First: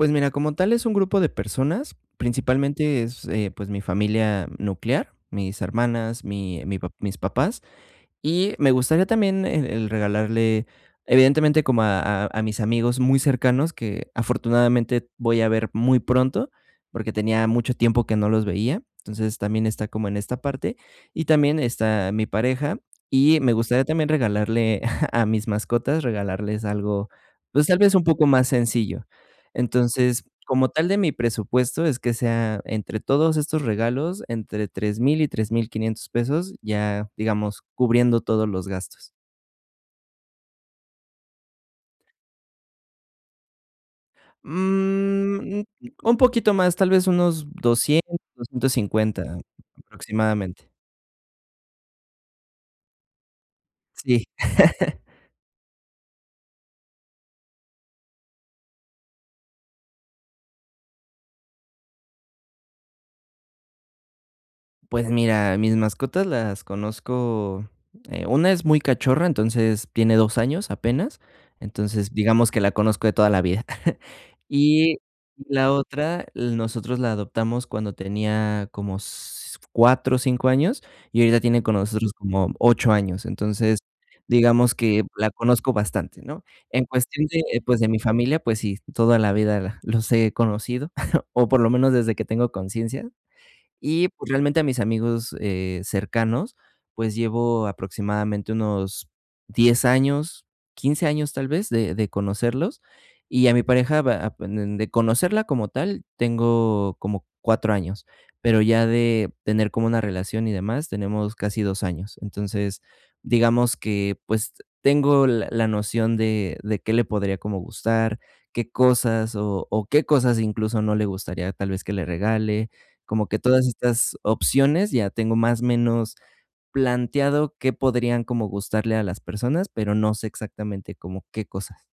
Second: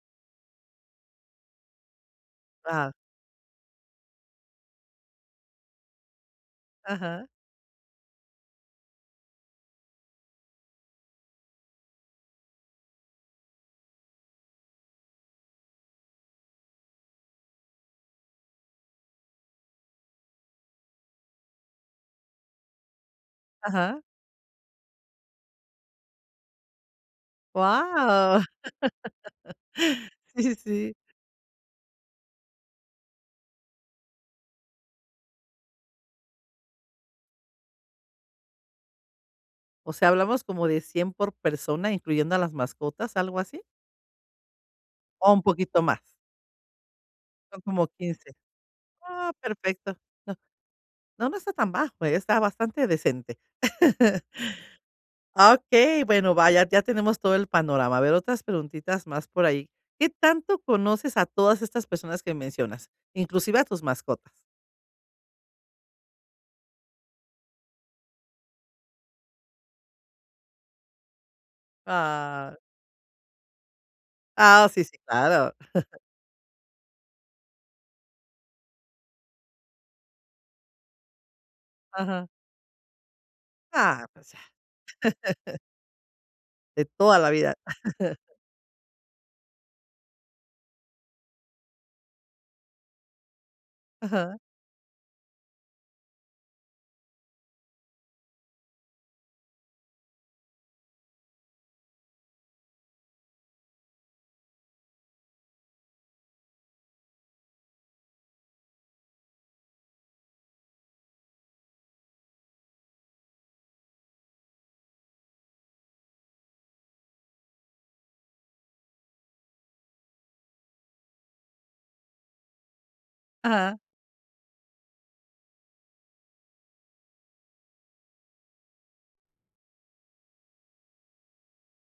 Pues, mira, como tal es un grupo de personas, Ajá. principalmente es, eh, pues, mi familia nuclear, mis hermanas, mi mi pa mis Ajá. papás, y me gustaría también el el regalarle evidentemente como a a a mis amigos muy cercanos, que afortunadamente voy a ver muy pronto, porque tenía mucho tiempo que no los veía. Entonces, también está como en esta parte y también está mi pareja. Y me gustaría Ajá. también regalarle a mis mascotas regalarles algo, pues, tal vez un poco Guau. más sencillo. Entonces, Sí, como tal, sí. de mi presupuesto es que sea entre todos estos regalos, entre 3000, y 3500 pesos, ya digamos, cubriendo todos los gastos. O sea, hablamos como de 100 por persona, incluyendo a las mascotas, ¿algo así? ¿O un Mm. poquito más? Un poquito más, tal vez unos Son como doscientos, 15. doscientos Oh, cincuenta, perfecto. No aproximadamente. no, no está tan bajo, ¿eh? Está bastante decente. Sí. Okey, bueno, vaya, ya tenemos todo el panorama. A ver, otras preguntitas más por ahí. ¿Qué tanto conoces a todas estas personas que mencionas? Inclusive a tus mascotas. Pues, mira, mis mascotas las conozco, eh, una es muy cachorra, entonces tiene 2 años apenas. Entonces, digamos, Ah. que la conozco de toda la vida. Ah, sí, Y sí, claro. la otra, l nosotros la adoptamos cuando tenía como s 4, 5 años, y ahorita tiene con nosotros Ajá. como 8 años. Entonces, Ah, pues, ya. digamos, que la conozco bastante, ¿no? En De toda cuestión la de vida. eh, pues, de mi familia, pues, sí, toda la vida la los he conocido, o, por lo menos desde que tengo conciencia. Y pues, Ajá. realmente a mis amigos, eh, cercanos, pues, llevo aproximadamente unos 10 años, 15 años, tal vez, de de conocerlos, y a mi pareja van de conocerla como tal, tengo como 4 años, pero ya de tener como una relación y demás tenemos casi 2 años. Entonces, digamos que, pues, tengo la la noción de de qué le podría como gustar, qué cosas, o o, qué cosas incluso no le gustaría tal vez que le regale. Como que todas Ajá. estas opciones, ya tengo más menos planteado qué podrían como gustarle a las personas, pero no sé exactamente como qué cosas.